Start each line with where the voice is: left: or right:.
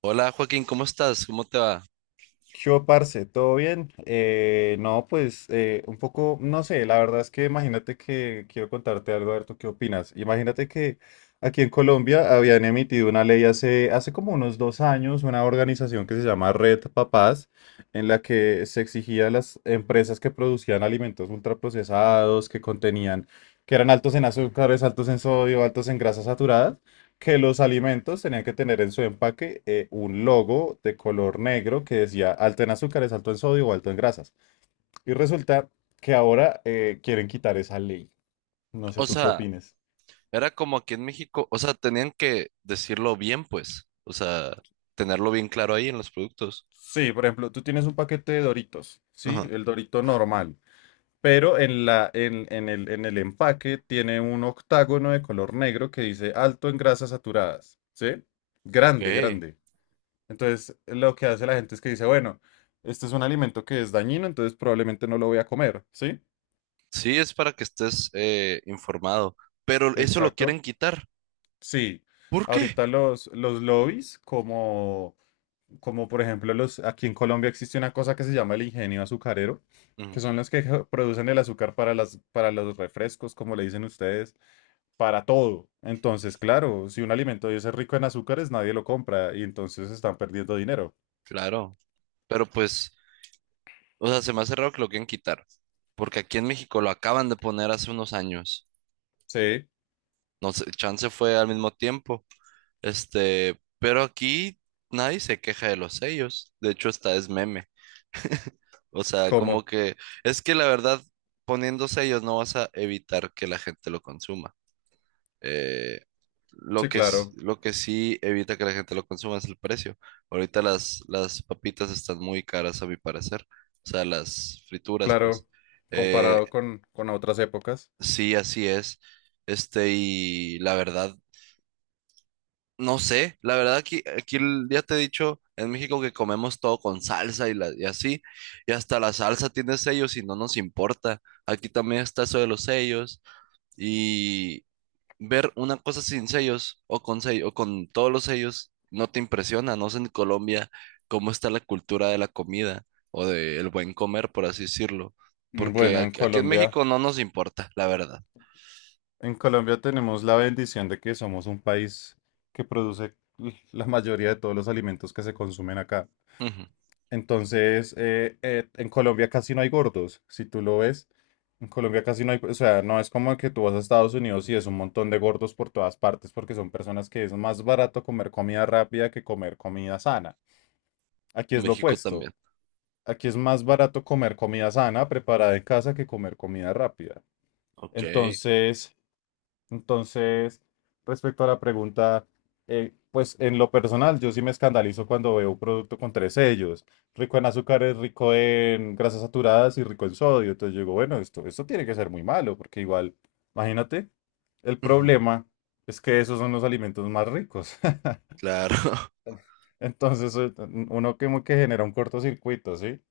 right: Hola Joaquín, ¿cómo estás? ¿Cómo te va?
left: ¿Qué hubo, parce? ¿Todo bien? No, pues un poco, no sé, la verdad es que imagínate que quiero contarte algo, a ver tú qué opinas. Imagínate que aquí en Colombia habían emitido una ley hace como unos 2 años, una organización que se llama Red Papás, en la que se exigía a las empresas que producían alimentos ultraprocesados, que contenían, que eran altos en azúcares, altos en sodio, altos en grasas saturadas, que los alimentos tenían que tener en su empaque un logo de color negro que decía alto en azúcares, alto en sodio o alto en grasas. Y resulta que ahora quieren quitar esa ley. No sé
right: O
left: tú qué
right: sea,
left: opines.
right: era como aquí en México, o sea, tenían que decirlo bien, pues, o sea, tenerlo bien claro ahí en los productos.
left: Sí, por ejemplo, tú tienes un paquete de Doritos, ¿sí?
right: Ajá.
left: El Dorito normal. Pero en la, en el empaque tiene un octágono de color negro que dice alto en grasas saturadas, ¿sí?
right: Ok.
left: Grande, grande. Entonces, lo que hace la gente es que dice, bueno, este es un alimento que es dañino, entonces probablemente no lo voy a comer, ¿sí?
right: Sí, es para que estés, informado, pero eso lo quieren
left: Exacto.
right: quitar.
left: Sí.
right: ¿Por qué?
left: Ahorita los lobbies, como, como por ejemplo los, aquí en Colombia existe una cosa que se llama el ingenio azucarero, que
right: Mm,
left: son los que producen el azúcar para las, para los refrescos, como le dicen ustedes, para todo. Entonces, claro, si un alimento de ese es rico en azúcares, nadie lo compra y entonces están perdiendo dinero.
right: claro, pero pues, o sea, se me hace raro que lo quieran quitar, porque aquí en México lo acaban de poner hace unos años.
left: Sí,
right: No sé, chance fue al mismo tiempo, este, pero aquí nadie se queja de los sellos. De hecho, hasta es meme. O sea, como
left: ¿cómo?
right: que es que la verdad, poniendo sellos no vas a evitar que la gente lo consuma. Eh, lo
left: Sí,
right: que, s-
left: claro.
right: lo que sí evita que la gente lo consuma es el precio. Ahorita las papitas están muy caras a mi parecer. O sea, las frituras, pues.
left: Claro,
right: Eh,
left: comparado con otras épocas.
right: sí, así es. Este, y la verdad, no sé, la verdad aquí ya te he dicho en México que comemos todo con salsa y así, y hasta la salsa tiene sellos y no nos importa. Aquí también está eso de los sellos y ver una cosa sin sellos o con sello, o con todos los sellos no te impresiona. No sé en Colombia cómo está la cultura de la comida o del buen comer, por así decirlo,
left: Mm,
right: porque
left: bueno,
right: aquí en México no nos importa, la verdad.
left: En Colombia tenemos la bendición de que somos un país que produce la mayoría de todos los alimentos que se consumen acá.
right: Ujú.
left: Entonces, en Colombia casi no hay gordos, si tú lo ves. En Colombia casi no hay, o sea, no es como que tú vas a Estados Unidos y es un montón de gordos por todas partes, porque son personas que es más barato comer comida rápida que comer comida sana. Aquí es lo
right: México
left: opuesto.
right: también.
left: Aquí es más barato comer comida sana, preparada en casa, que comer comida rápida.
right: Ok.
left: Entonces, entonces, respecto a la pregunta, pues en lo personal, yo sí me escandalizo cuando veo un producto con tres sellos, rico en azúcares, rico en grasas saturadas y rico en sodio. Entonces yo digo, bueno, esto tiene que ser muy malo, porque igual, imagínate, el
right: Ujú.
left: problema es que esos son los alimentos más ricos.
right: Claro.
left: Entonces, uno como que genera un cortocircuito, ¿sí?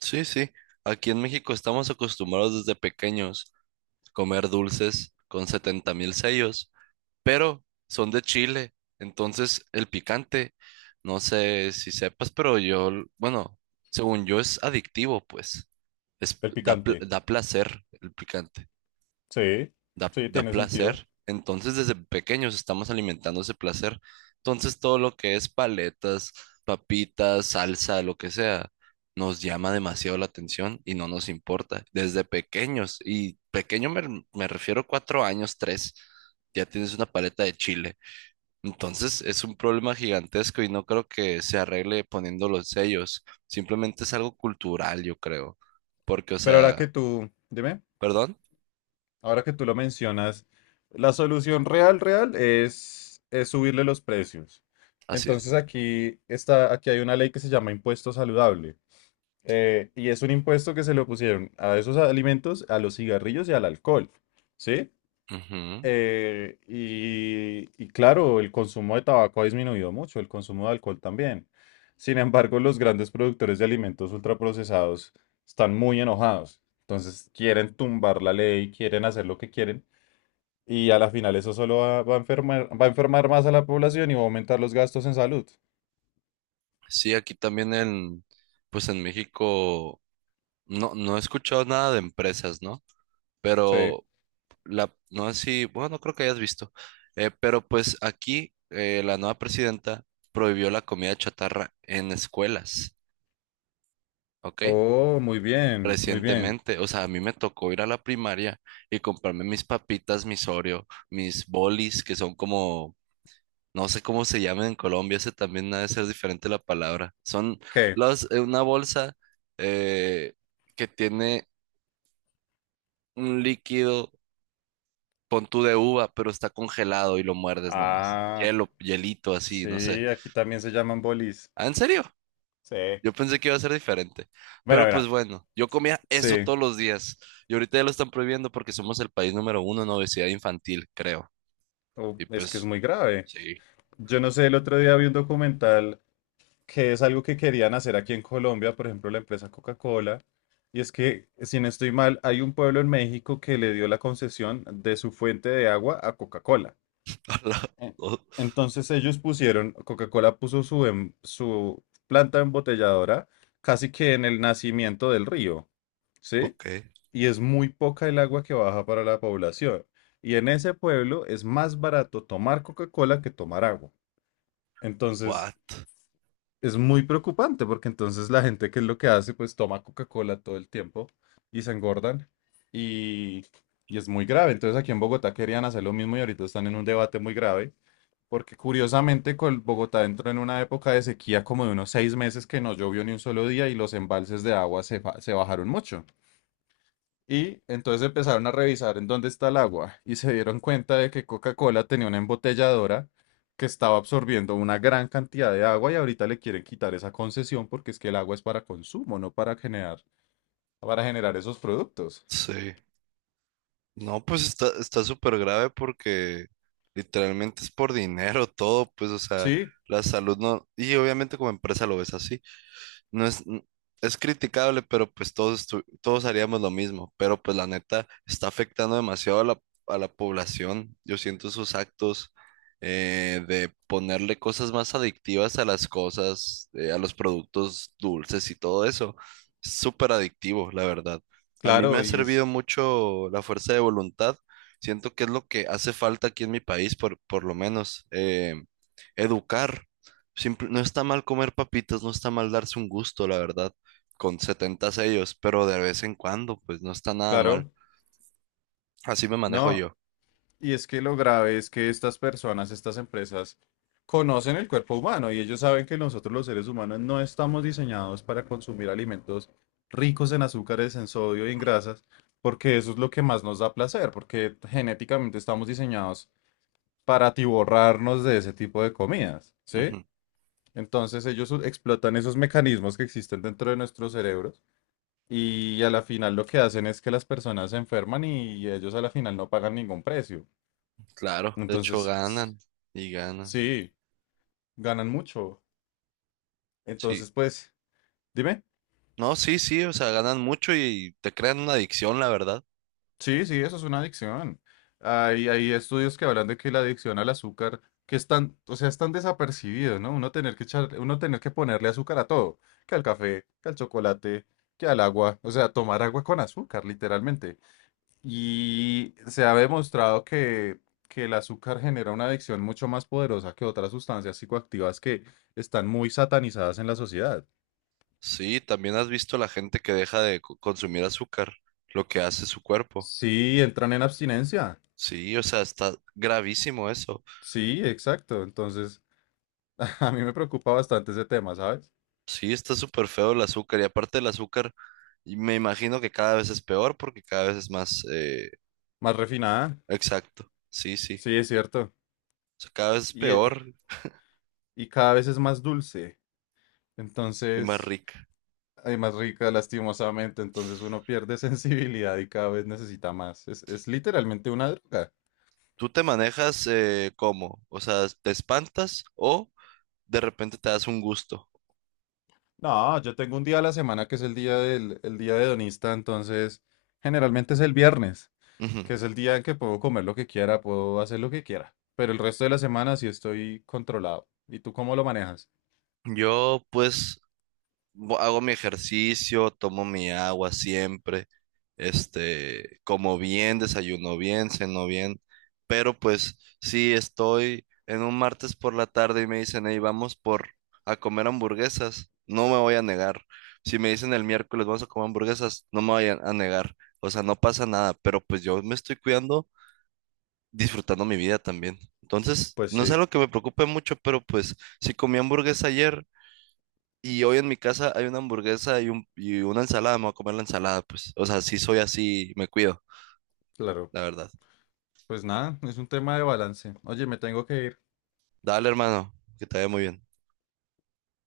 right: Sí, sí. Aquí en México estamos acostumbrados desde pequeños a comer dulces con 70.000 sellos, pero son de Chile. Entonces, el picante, no sé si sepas, pero yo, bueno, según yo es adictivo, pues. Es,
left: El
right: da, pl-
left: picante.
right: da placer el picante.
left: Sí,
right: da,
left: sí,
right: da
left: tiene sentido.
right: placer. Entonces, desde pequeños estamos alimentando ese placer. Entonces, todo lo que es paletas, papitas, salsa, lo que sea, nos llama demasiado la atención y no nos importa. Desde pequeños, y pequeño me refiero a 4 años, tres, ya tienes una paleta de chile. Entonces, es un problema gigantesco y no creo que se arregle poniendo los sellos. Simplemente es algo cultural, yo creo. Porque, o
left: Pero ahora que
right: sea,
left: tú, dime,
right: perdón,
left: ahora que tú lo mencionas, la solución real, real es subirle los precios.
right: así
left: Entonces
right: es.
left: aquí está, aquí hay una ley que se llama impuesto saludable. Y es un impuesto que se le pusieron a esos alimentos, a los cigarrillos y al alcohol. ¿Sí?
right: Ujú.
left: Y, y claro, el consumo de tabaco ha disminuido mucho, el consumo de alcohol también. Sin embargo, los grandes productores de alimentos ultraprocesados están muy enojados. Entonces quieren tumbar la ley, quieren hacer lo que quieren. Y a la final eso solo va a enfermar más a la población y va a aumentar los gastos en salud.
right: Sí, aquí también pues en México no, no he escuchado nada de empresas, ¿no?
left: Sí.
right: Pero no sé si, bueno, no creo que hayas visto, pero pues aquí la nueva presidenta prohibió la comida chatarra en escuelas, ¿ok?
left: Oh, muy bien, muy bien.
right: Recientemente, o sea, a mí me tocó ir a la primaria y comprarme mis papitas, mis Oreo, mis bolis, que son como, no sé cómo se llaman en Colombia, ese también ha de ser diferente la palabra. Son
left: ¿Qué?
right: una bolsa eh, que tiene un líquido, pon tú de uva, pero está congelado y lo muerdes nomás.
left: Ah,
right: Hielo, hielito así, no sé.
left: sí, aquí también se llaman bolis.
right: Ah, ¿en serio?
left: Sí.
right: Yo pensé que iba a ser diferente.
left: Mira,
right: Pero pues
left: mira.
right: bueno, yo comía eso
left: Sí.
right: todos los días. Y ahorita ya lo están prohibiendo porque somos el país número uno en obesidad infantil, creo.
left: Oh,
right: Y
left: es que es
right: pues,
left: muy grave.
right: sí.
left: Yo no sé, el otro día vi un documental que es algo que querían hacer aquí en Colombia, por ejemplo, la empresa Coca-Cola, y es que, si no estoy mal, hay un pueblo en México que le dio la concesión de su fuente de agua a Coca-Cola.
right: Hola.
left: Eh,
right: Oh,
left: Entonces ellos pusieron, Coca-Cola puso su, su planta embotelladora casi que en el nacimiento del río, ¿sí?
right: ok.
left: Y es muy poca el agua que baja para la población. Y en ese pueblo es más barato tomar Coca-Cola que tomar agua. Entonces...
right: What?
left: Es muy preocupante porque entonces la gente que es lo que hace, pues toma Coca-Cola todo el tiempo y se engordan y, y es muy grave. Entonces aquí en Bogotá querían hacer lo mismo y ahorita están en un debate muy grave porque curiosamente con Bogotá entró en una época de sequía como de unos 6 meses que no llovió ni un solo día y los embalses de agua se bajaron mucho. Y entonces empezaron a revisar en dónde está el agua y se dieron cuenta de que Coca-Cola tenía una embotelladora que estaba absorbiendo una gran cantidad de agua y ahorita le quieren quitar esa concesión porque es que el agua es para consumo, no para para generar esos productos.
right: Sí. No, pues está súper grave porque literalmente es por dinero todo, pues, o sea,
left: Sí,
right: la salud no, y obviamente como empresa lo ves así no es, es criticable, pero pues todos haríamos lo mismo. Pero pues la neta está afectando demasiado a la población. Yo siento sus actos, de ponerle cosas más adictivas a las cosas, a los productos dulces y todo eso. Es súper adictivo, la verdad. A mí me
left: claro,
right: ha
left: y
right: servido
left: es,
right: mucho la fuerza de voluntad. Siento que es lo que hace falta aquí en mi país, por lo menos. Educar. No está mal comer papitas, no está mal darse un gusto, la verdad, con 70 sellos, pero de vez en cuando, pues no está nada mal.
left: claro,
right: Así me manejo
left: no,
right: yo.
left: y es que lo grave es que estas personas, estas empresas, conocen el cuerpo humano y ellos saben que nosotros los seres humanos no estamos diseñados para consumir alimentos ricos en azúcares, en sodio y en grasas, porque eso es lo que más nos da placer, porque genéticamente estamos diseñados para atiborrarnos de ese tipo de comidas, ¿sí?
right: Ujú.
left: Entonces explotan esos mecanismos que existen dentro de nuestros cerebros y a la final lo que hacen es que las personas se enferman y ellos a la final no pagan ningún precio.
right: Claro, de hecho
left: Entonces,
right: ganan y ganan.
left: sí, ganan mucho.
right: Sí.
left: Entonces, pues, dime.
right: No, sí, sí, o sea, ganan mucho y te crean una adicción, la verdad.
left: Sí, sí, eso es una adicción. Hay estudios que hablan de que la adicción al azúcar, que están, o sea, están desapercibidos, ¿no? Uno tener que ponerle azúcar a todo, que al café, que al chocolate, que al agua, o sea, tomar agua con azúcar, literalmente. Y se ha demostrado que el azúcar genera una adicción mucho más poderosa que otras sustancias psicoactivas que están muy satanizadas en la sociedad.
right: Sí, también has visto la gente que deja de consumir azúcar, lo que hace su cuerpo.
left: Sí, entran en abstinencia.
right: Sí, o sea, está gravísimo eso.
left: Sí, exacto. Entonces, a mí me preocupa bastante ese tema, ¿sabes?
right: Sí, está súper feo el azúcar y aparte el azúcar, y me imagino que cada vez es peor porque cada vez es más. eh,
left: Más refinada,
right: exacto. Sí, sí.
left: sí, es cierto.
right: O sea, cada vez es
left: Y, eh,
right: peor
left: y cada vez es más dulce.
right: y más
left: Entonces,
right: rica.
left: hay más rica, lastimosamente. Entonces uno pierde sensibilidad y cada vez necesita más. Es literalmente una droga.
right: ¿Tú te manejas, cómo? O sea, ¿te espantas o de repente te das un gusto?
left: No, yo tengo un día a la semana que es el día el día hedonista, entonces generalmente es el viernes,
right: Ujú.
left: que es el día en que puedo comer lo que quiera, puedo hacer lo que quiera. Pero el resto de la semana sí estoy controlado. ¿Y tú cómo lo manejas?
right: Yo pues hago mi ejercicio, tomo mi agua siempre, este, como bien, desayuno bien, ceno bien, pero pues sí estoy en un martes por la tarde y me dicen, hey, vamos por a comer hamburguesas, no me voy a negar. Si me dicen el miércoles vamos a comer hamburguesas, no me voy a negar. O sea, no pasa nada, pero pues yo me estoy cuidando, disfrutando mi vida también. Entonces,
left: Pues
right: no es
left: sí,
right: algo que me preocupe mucho, pero pues si comí hamburguesa ayer, y hoy en mi casa hay una hamburguesa y una ensalada, me voy a comer la ensalada, pues. O sea, sí soy así, me cuido,
left: claro.
right: la verdad.
left: Pues nada, es un tema de balance. Oye, me tengo que ir.
right: Dale, hermano, que te vaya muy bien.